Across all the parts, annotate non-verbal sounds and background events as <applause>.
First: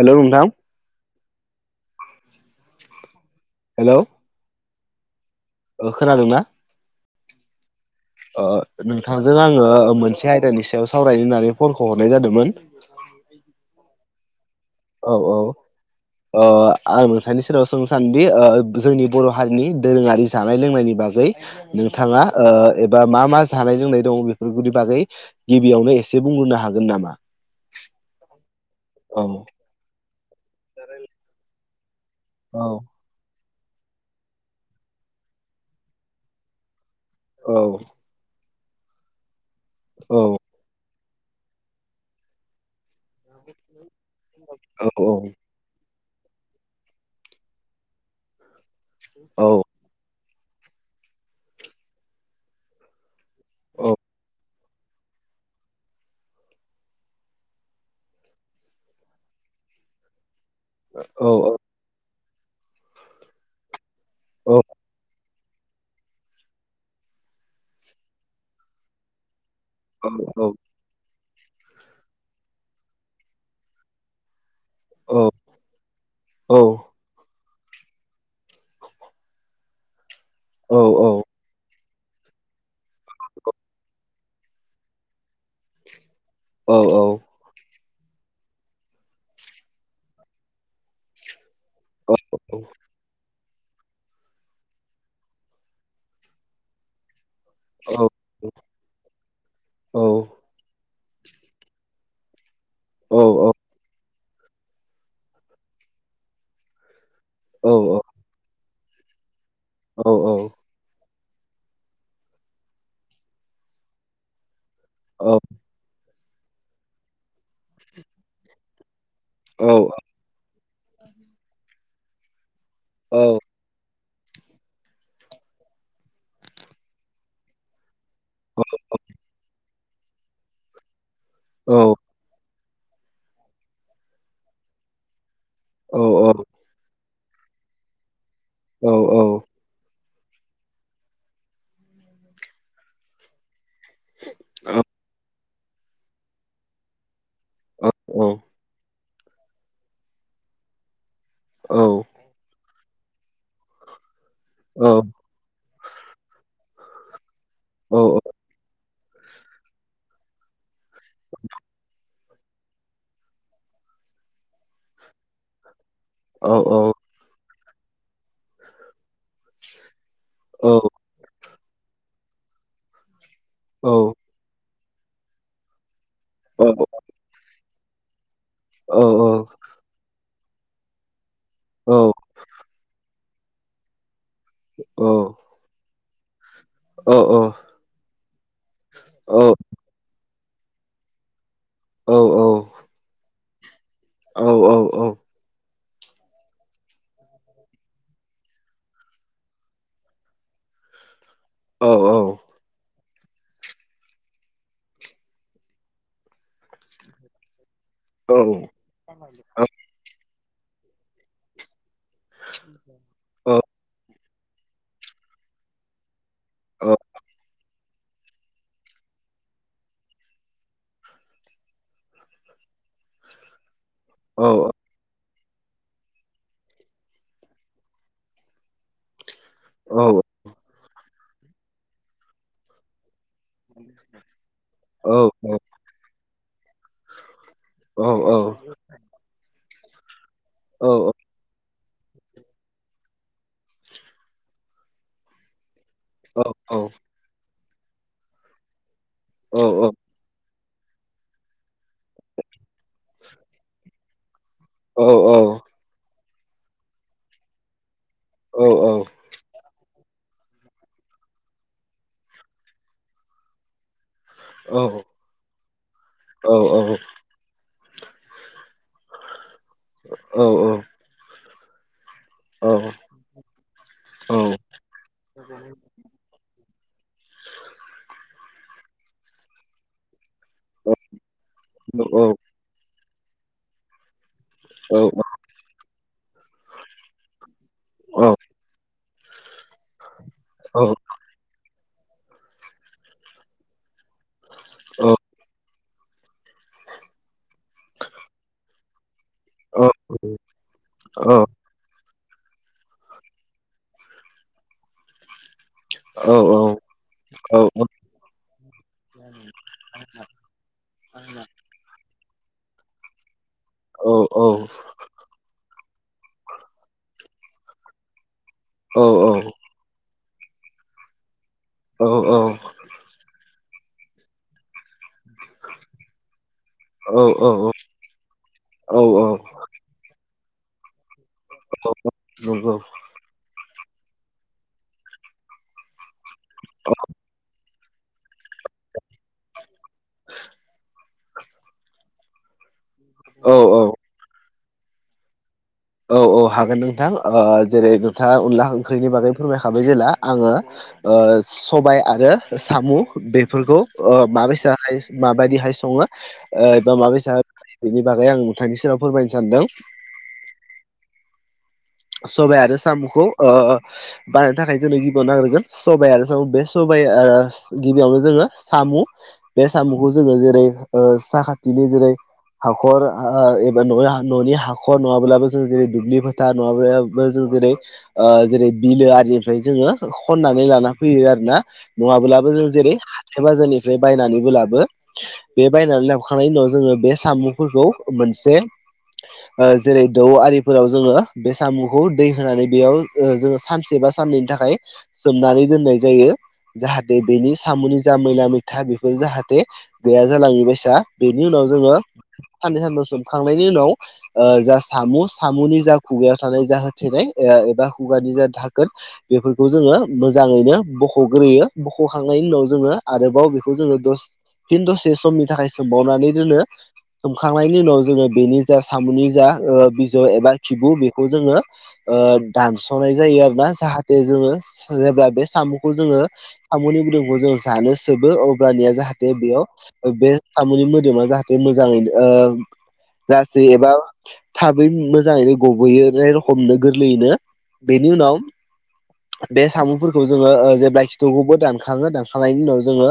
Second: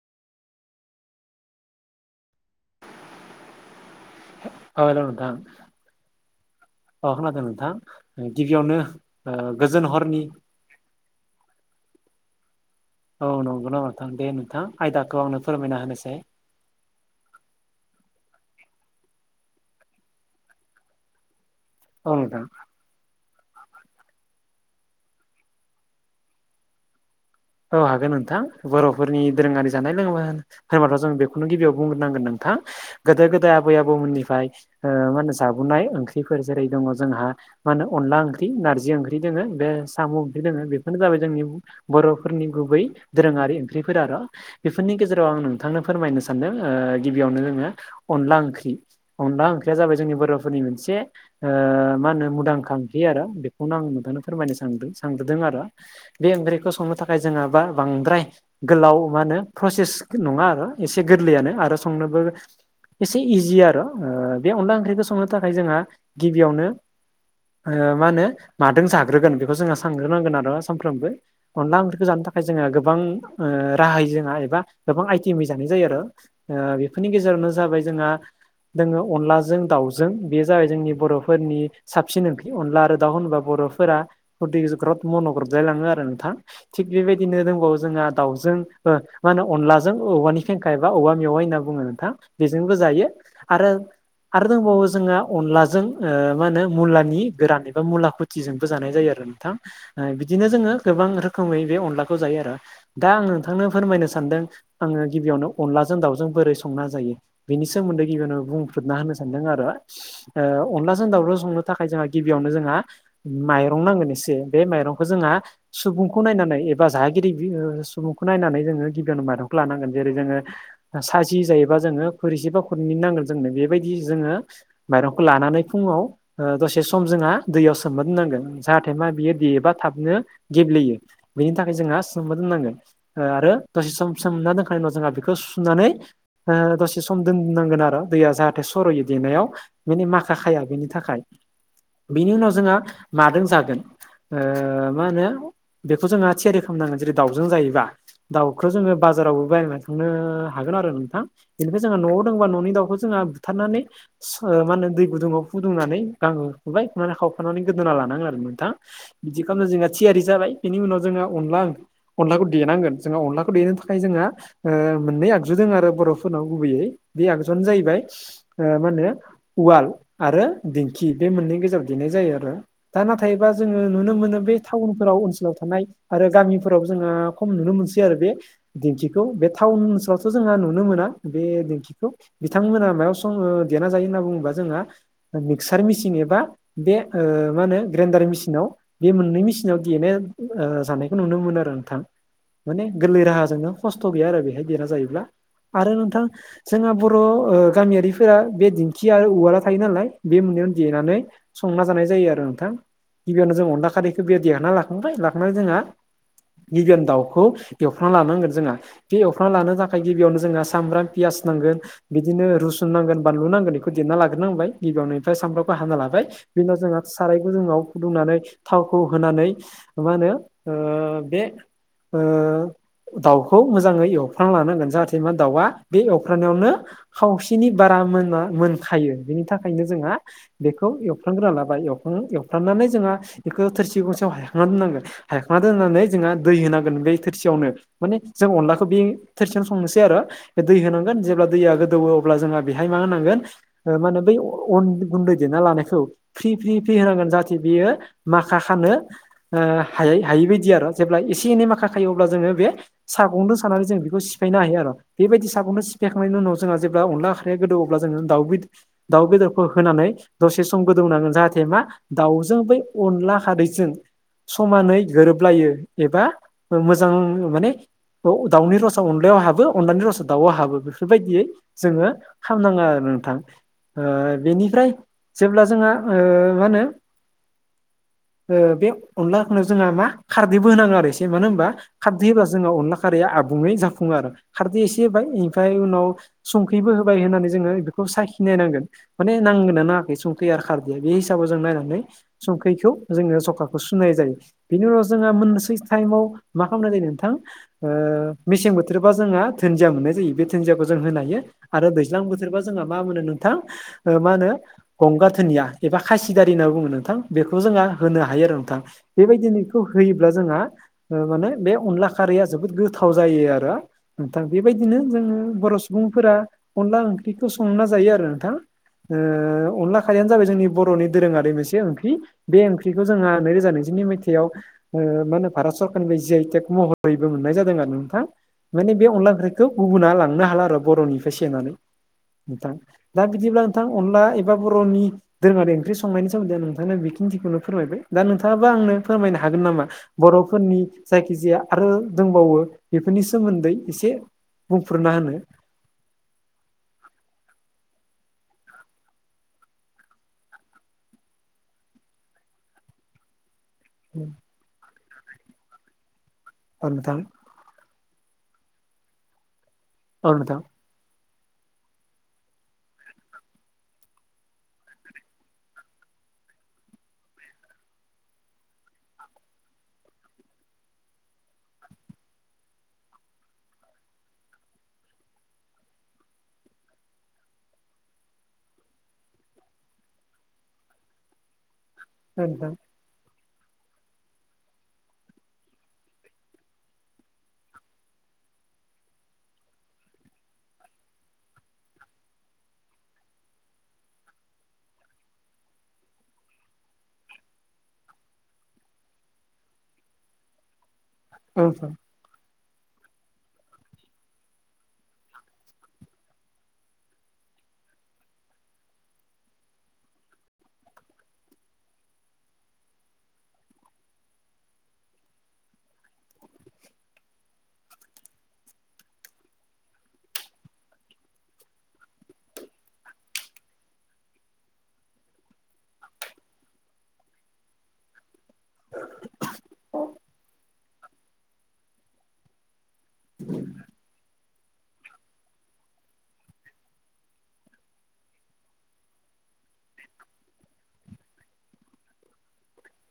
Hello नोंथां। हेल' औ दा खोनादों ना? अहनादों नोंथां गिबियावनो ओ नोंथांजों आङो गोजोन हरनि मोनसे आयदानि सायाव सावरायनो होननानै फनखौ हरनाय जादोंमोन। औ नंगौ न नोंथां दे नोंथां आयदाखौ आंनो फोरमायना होनोसै। अ आं नोंथांनि सेराव सोंनो सानदि जोंनि बर' हारिनि दोरोङारि जानाय लोंनायनि बागै औ नोंथाङा। नोंथां एबा मा मा जानाय लोंनाय दङ बेनि बागै गिबियावनो एसे बुंग्रोनो हागोन नामा? औ हागोन नोंथां बर'फोरनि औ दोरोङारि जानाय लोङोन होनबाथ' जों बेखौनो गिबियाव बुंग्रोनांगोन नोंथां। औ गोदो गोदाय आबै आबौमोननिफ्राय मा होनो जाबोनाय ओं ंखफोर जेरै दङ जोंहा औ मा होन अनला ओंख्रि नारजि ओंख्रि दोङो बे साम' औ रि दङ बे फोरनि बागै जोंनि बर'फोरनि गुबै दोरोङारि ओंख्रिफोर आर' बेफोरनि औ गेजेराव आं नोंथांनो फोरमायनो सानदों ओ गिबियावनो जोंनो अनला ओंख्रि। अनला औ ओंख्रिया जाबाय जोंनि बोराफोरनि मोनसे ओ मा होनो मुदांखा ओंख्रि आरो। बेखौनो आं औ नोंथाङा फोरमायनो सानदों सानग्रोदों आरो। बे ओंख्रिखौ संनो था फ्राय जोंहाबा बांद्राय गोलाव मा होनो प्रसेस नङा आरो। एसे औ गोरलैयानो आरो संनोबो एसे इजि आरो। ओ बे अनला ओंख्रिखो संनो थाखाय जोंहा गिबियावनो ओ मानो मादों जाग्रोगोन बेखौ जोंआस औ थांग्रोनांगोन औ आरो सानफ्रोमबो। अनला ओंख्रिखो जानो थाखाय जोंङो गोबां राहाय जोंहा एबा गोबां आइटिमै जानाय जायो आरो। औ ओ बेफोरनि गेजेरावनो जाबाय जोंहा दोङो अनलाजों दाउजों। बेयो जाबाय जोंनि बर' फोदनि साबसिन ओंख्रि अनला आरो दाउ होनबा बर'फोरा खुदै खोसो ग्रद मन' ग्रोदलायलाङो आरो नोंथां। औ थिग बेबायदिनो दंबावो जोंहा दाउजों ओ मानो अन्लाजों औनि फेंखा एबा औवा मेवाइ होन्ना बुङो नोंथां बेजोंबो जायो आरो आरो दंबावो जोंआ अनलाजों ओ मानो मुलानि गोरान एबा मुला खुथ थिजोंबो जानाय जायो आरो नोंथां। औ ओ बिदिनो जोङो गोबां रोखोमै बे अनलाखौ जायो आरो। दा औ आं औ नोंथांनो फोरमायनो सानदों आङो गिबियावनो अनलाजों दाउजों बोरै संना जायो? औ बिनि सोमोन्दै गिबियावनो बुंफ्रोदना होनो सानदों आरो। ओ अनलाजों दावजो संनो थाखाय जोंहा गिबियावनो जोंहा माइरं नांगोन एसे। बे माइरंखौ जोंहा सुबुं खौ नायनानै एबा जागिरि बि ओ सुबुंखौ नायनानै जोङो गिबियावनो माइरंखौ लानांगोन। जेरै जोङो ओ सासि जायोबा जोङो खोरैसेबा खुरैनै नांगोन जोंनो। बेबाय दि जोङो माइरंखौ लानानै फुङाव ओ दसे सम जोंआ दैयाव सोमना दोन्नांगोन जाहाथे मा बियो देबा थाबनो गेब्लेयो। बैनि थाखाय जोंहा सोमना दोननांगोन ओ आरो दसे सम सोमना दोनखांनायनि उनाव जोंहा बिखौ सुनानै ओ दसे सम दोननांगोन आरो। दैया जाहाथे औ सर'यै देनायाव। बिनि माखा खाया बिनि थाखाय। बिनि उनाव जोंहा मादों जागोन? ओ मा होनो बेखौ जोंआ थियारि खामनांगोन जेरै दाउजों जायोबा दाउखो जोङो बाजारावबो बायना लायखांनो हागोन आरो नोंथां। बेनिफ्राय जोंहा न'आव दोंबा न'नि दाउखौ जोंहा बुथारनानै मानो दै गुदुङाव फुदुंनानै गां खुबाय खुनानै खावफानानै गोदोना लानांगोन आरो मोनथा बिदि खामनो जोंहा थियारि जाबाय बेनि उनाव जोङा अनला ओंख्रि अनलाखौ देनांगोन। जोंहा अनलाखो देनो थाखाय जोंहा मोननै आगजु दङ आरो बर'फोरनाव गुबैयै। बे आगजुआनो जाहैबाय ओ मानो उवाल आरो दिं खि बे मोननै गेजेराव देनाय जायो आरो। दा नाथायबा जोङो नुनो मोनो बे टाउनफोराव ओनसोलाव थानाय आरो गामिफोराव जोङो खम नुनो मोनसै आरो बे दिंखिखौ। बे टाउन ओनसोलावथ' जोंहा नुनो मोना बे दिंखिखौ। बिथांमोना मायाव सं ओ देना जायो होनना बुङोब्ला जोंहा ओ मिक्सार मिसिं एबा बे औ ओ मानो ग्रेन्डार मिसिनाव बे मोननै मिसिनाव देनो ओ जानायखौ नुनो मोनो आरो नोंथां। माने गोरलै राहाजोंनो खस्थ' गैया आरो बेहाय देरना जायोब्ला आरो नोंथां जोंहा बर' ओ गामियारिफोरा बे दिंखि आ उवाला थायो नालाय बे मोन्नैयावनो देनानै संना जानाय जायो आरो नोंथां। गिबियावनो जों अनदला खारैखो बेया लाखांबाय ला खांना जोंहा गिबियावनो दाउखौ एवफ्रांना लानांगोन जोंहा। बे एवफ्राना लाना जा खाय गिबियावनो जोंआ सामब्राम पियास नांगोन बिदिनो रुसुन नांगोन। बानलु नांगोन इखौ दिरना लाग्रोनांबाय गिबियावनो ओमफ्राय सामफ्रामखौ हाना लाबाय। बिनाव जोंहा साराय गुदुंआव फुदुंनानै थावखौ होनानै मा होनो ओ बे ओ दाउखौ मोजाङै एव खांना लानांगोन जाथ सेमा दाउआ बे एवफ्रानायावनो खावसेनि बारा मोन आ मोनखायो बेनि था खायनो जोंहा बेखौ एवफ्रां ग्रोना लाबाय। एवफ्रां एवफ्रामनानै जोंहा इखो थोरसि गंसेयाव हाय हायखांना दोननांगोन। नानै जोंहा दै होनांगोन बै थोरसियावनो माने जों अनलाखौ बे थोरसियावनो संनोसै आरो दै होनांगोन जेब्ला दैया गोदौ ओ अब्ला जोंहा बेहाय फ्रि फ्रि फ्रि होनांगोन जाहाथे बेयो माखा खानो ह हायिबायदि आरो जेब्ला एसे एनै माखा खायो अब्ला जोङो बे सागंजों सानानै जों बेखौ सिफायनो हायो आरो बेबायदि फिसाखौनो सिफायखांनायनि उनाव जोंहा जेब्ला अनला आख्राया गोदौ अब्ला जोङो द दाउ बेदर होनानै दसे सम गोदौनांगोन जाहाथे मा दाउजों बै अनला खारैजों समानै गोरोबलायो एबा मोजां माने दाउनि रसा अनलायाव हाबो अनलानि रस दाउआव हाबो बेफोरबायदियै जोङो ख खालामनाङा आरो नोंथां बेनिफ्राय जेब्ला जोंहा मा होनो बे अनलाखौाव जोंहा मा खारदैबो होनाङो आरो एसे मानो होनबा खारदै होबा ज अनला खै आबुै जाफुङो आरो खार एसे हाय उनाव संखैबो होबाय होननानै जोङो बेखौ औ औ साखिनायनांगोन माने नांगोना नाङाखै संथ्रि आरो औ खारदया बे हिसाबाव जों नायनानै संखैखौ जोङो जखाखौ सुनाय जायो बेनि उनाव जोंहा मोननोसै टाइमाव मा खालामनाय जायो नोंथां मेसें बोथोरबा जोंहा औ दुुनदिया मोननाय जायो बे दुुनदियाखौ जों होनो औ हायो आरो दैज्लां बोथोरबा जोंहा मा होनो नोंथां मा होनो गंगाथोनिया एबा औ खासिदारि होनना बुङो नोंथां औ बेखौ औ जोंहा होनो हायो आरो बेबायदिखौ होयोब्ला जोंहा माने बे अनला खारैया जोबोद गोथाव जायो आरो औ नोंथां बेबायदिनो जोङो बर' सुबुंफोरा अनला ओंख्रिखौ संना जायो आरो नोंथां। अनला खारियानो जाबाय जोंनि बर'नि दोरोङारि मोनसे ओंख्रि बे ओंख्रिखौ जोंहा नैरो मथयावार सरकारनि महर जि आइ टेक औ बयबो मोननाय जादों आरो नोंथां। माने औ बे औ अनला ओंख्रिखौ गुबुना लांनो हाला आरो बर'निफ्राय सनानै नोंथां। नंगौ दा बिदिब्ला नोंथां अनला एबा बर'नि दोरोङारि ओंख्रि संनायनि सोम्दैं नोंथां बेखिनिथिखौनो फोरमायबाय दा नोंथाङाबा आंनो फोरमायनो हागोन नामा? बर'फोरनि जायखिजाया आरो दंबावो बेफोरनि औ सोमोन्दै औ एसे बुंफोरना होनो औ औ हागोन नोंथां जेरै नोंथाङा अनला ओंख्रिनि बागै फोरमायखाबाय जेला आङो सबाय आरो साम' बेफोरखौ अ माबेस माबायदिहाय औ सङोबा माब नोंथां बेनि बागै आं नुथांनि सेराव फोरमायनो सानदों। आनो दा सबाइ आरो साम'खौ बानायनो थाखाय जोंनो गिबियाव नागिरगोन सबाइ आरो स बे सबाइ गिबियावनो जोङो साम' बे साम'खौ जोङो जेरै साखाथिनि जेरै हाखर एबा न न'नि हाखर नङाब्लाबो जों जेरै दुब्लि फोथार माबायाबो जों दिेरै जेरै बिलो आरिनिफ्राय जोङो खन्नानै लाना फैयो आरो ना। औ नङाब्लाबो जों नोंथां जेरै साथाय बाजारनिफ्राय बायनानैबोलाबो बे बायनानै लाबोखांनायनि उनाव जोङो बे साम'फोरखौ मोनसे जेरै दाउ आरिफोराव जोङो बे साम'खौ दै होनानै बेयाव जोङो सानसे बा साननैनि थाखाय सोमनानै दोननाय जायो। जाहाथे बेनि साम'नि जा मैला मैथा बेफोर जाहाथे गैया जालाङि बसा बेनि औ उनाव नोंथां जोङो साननै सानथआव सोमखांनायनि उनाव जा सामु साम'नि जा खुगायाव थानाय जा होथेनाय एबा खुगानि जा थाखोन बेफोरखौ जोङो मोजाङैनो बख'ग्रोयो बख'खांनायनि उनाव जोङो आरोबाव बेखौ जोङो द खिन्थु से समनि थाखाय सोंबावनानै दोनो सोमखांनायनि उनाव जोङो बेनि जा साम'नि जा बिजौ एबा खिबु बेखौ जोङो दानस'नाय जायो आरो ना जाहाथे जोङो जेब्ला बे साम'खौ जोङो सामनि गुदुंखौ जों जानो सोबो ओ दानिया जाहाथे बेयाव बे सामुनि मोदोमा जाहाथे मोजाङै गासै एबा थाबै मोजाङैनो गबोयो ए रखमनो गोरलैयैनो बेनि उनाव बे सामुंफोरखौ जोङो जेब्ला खिथुखौबो दानखाङो दानखांनायनि उनाव जोङो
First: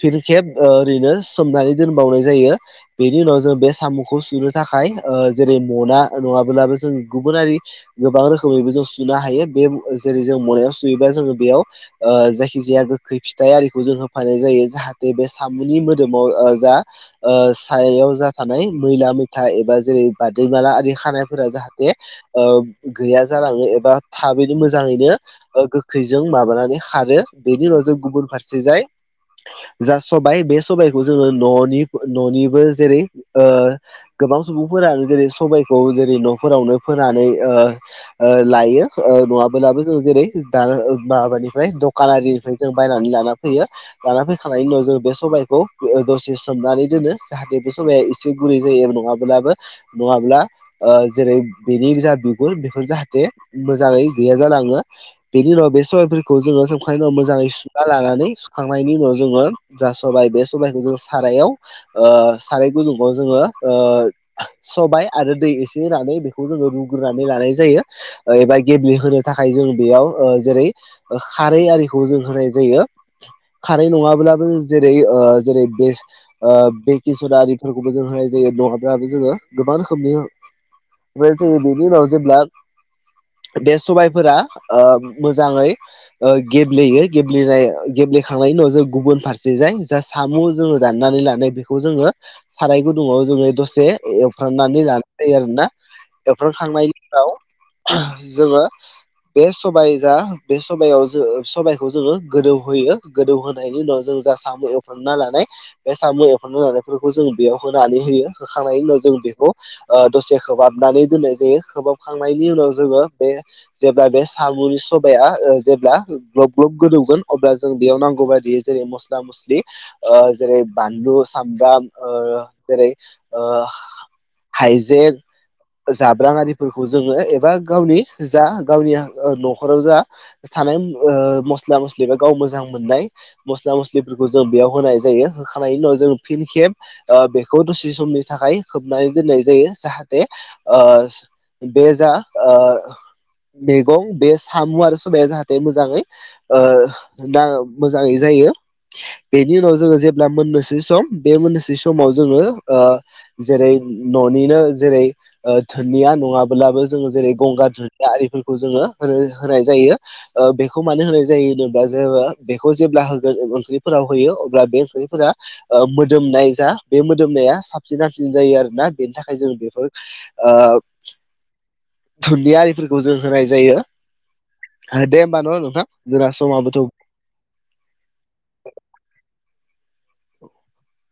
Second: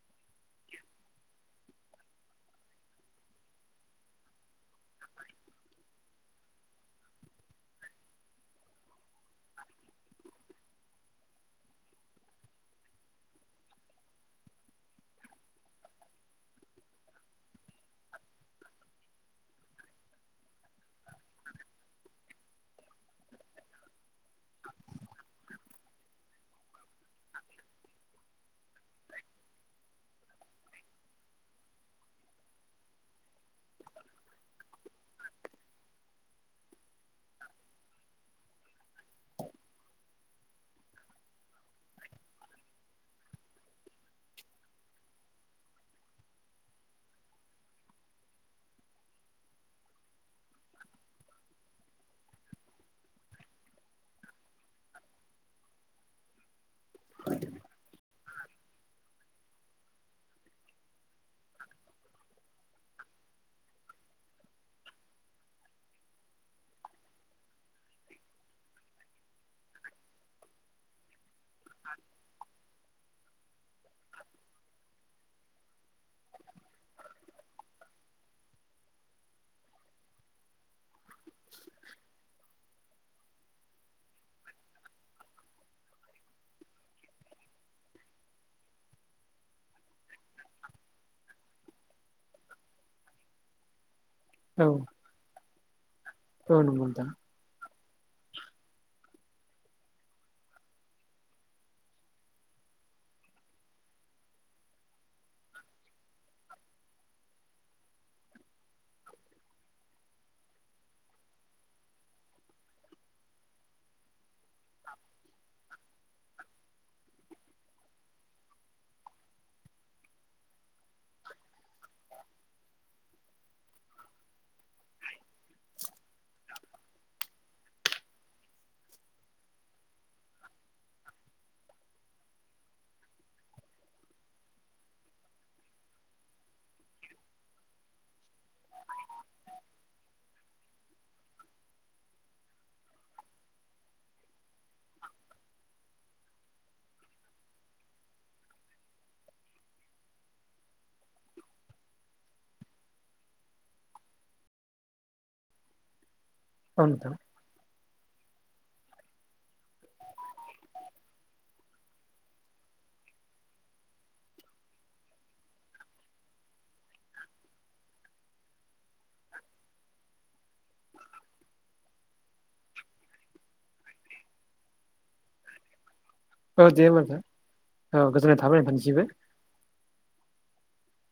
फिर खेब ओरैनो सोमनानै दोनबावनाय जायो बेनि उनाव जों बे साम'खौ सुनो थाखाय जेरै मना नङाब्ला अब्लाबो जों गुबुनारि गोबां रोखोमैबो जों सुनो हायो बे जेरै जों मोननायाव सुयोबा जोङो बेयाव जायखिजाया गोखै फिथाइ आरिखौ जों होफानाय जायो जाहाथे बे साम'नि मोदोमाव जा सायाव जाथ मैला मैथा एबा जेरै बादैमाला आरि खानाय फोर जाहाथे गैया जालाङो एबा थाबैनो मोजाङैनो गोखैजों माबानानै खारो बेनि उनाव जों गुबुन फारसे जाय जा सबाय बे सबायखौ जोङो न'नि न'निबो जेरै ओ गोबां सुबुंफोरानो जेरै सबायखौ जेरै न'फोरावनो फोनानै लायो नङाब्लाबो जों जेरै दा माबानिफ्राय दखानारि निफ्राय जों बायनानै लाना फैयो। लाना फैखांनायनायनि उनाव जों बे समबायखौ दसे सोमनानै दोनो जाहाथे बे समाया एसे गुरै जायो नङाब्लाबो नङाब्ला जेरै बेनि जा बिगुर बेफोर जाहाथे मोजाङै गैया जालाङो बेनि उनाव बे सबाइफोरखौ जोङो सोमखांनायनि उनाव मोजाङै सुना लानानै सुखांनायनि उनाव जोङो जा सबाय बे सबायाइखौ जों सारायाव साराय गुलुगाव जोङो सबाय आरो दैसे ए रनानै बेखौ जोङो रुग्रोनानै लानाय जायो। एबा गेब्लेहोनो थाखाय जों बेयाव जेरै खारै आरिखौ जों होनाय जायो। खारै नङाब्लाबो जेरै जेरै बे भकेसनिफोरखौबो जों होनाय जायो नङाब्लााबो जोङो गोबां रोखोमनि बेनि उनाव जेब्ला बे सबायफोरा मोजाङै गेब्लेयो गेबेनाय गेब्लेखांनायनि उनाव जों गुबुन फारसे जाय जास साम' जोङो दाननानै लानाय बेखौ जोङो साराय गुदुङाव जोङो दसे औ एवफ्रांनानै लानाय जायो आरोना औ नंगौ एवफ्रांखांनायनि नोंथां उनाव जोङो बे समाय जा बे समायाव जो समायखौ जोङो गोदौ होयो गोदौह़यनि उनाव जों गासामबो एवफ्रेना लानाय बे साम' एम्फननो जानायफोरखौ जों बेयाव होनानै होयो होखांनायनि उनाव जों बेखौ दसे खोबहाबनानै दोननाय जायो खोबहाबखांनायनि उनाव जोङो बे जेब्ला बे सागुरि सबाया जेब्ला ग्लब ग्लब गोदौगोन अब्ला जों बेयाव नांगौ बायदियै जेरै मस्ला मस्लि जेरै बानलु सामब्राम ओ जेरै ओ हाइजें जाब्राां आरिफोरखौ जोङो एबा गावनि जा गावनि न'खराव जा थानाय मस्ला मस्लि बा गाव मोजां मोननाय मस्ला मस्लिफोरखौ जों बेयाव होनाय जायो होखानायनि उनाव जों फिन खेब बेखौ दसे समनि थाखाय खोबनानै दोननाय जायो जाहाथे ओ बे जा ओ मैगं बे साम' आरो सबाया जाहाथे मोजाङै ओ‌ दा मोजाङै जायो। बेनि उनाव जोङो जेब्ला मोननोसै सम बे मोननोसै समाव जोङो। जेरै न'निनो जेरै धोनिया नङाब्लाबो औ जोङो नोंथां जेरै गंगार दधुदिया आरिफोरखौ जोङो होनो होनाय जायो। बेखौ मानो होनाय जायो होनोब्ला जोङ़ बेखौ जेब्ला होगोन ओंख्रिफोराव होयो अब्ला बे ओंख्रिफोरा। मोदोमनाय जा बे मोदोमनाया साबसिन हाबसिन जायो आरोना। बेनि थाखाय जों बेफोर ओ दुनदिया आरिफोरखौ जों होनाय जायो। दे होमबा ना नोंथां जोंना औ समाबोथ' दे होमबा सार औ गोजोननाय थाबाय नोंथांनिसिमबो <inaudible>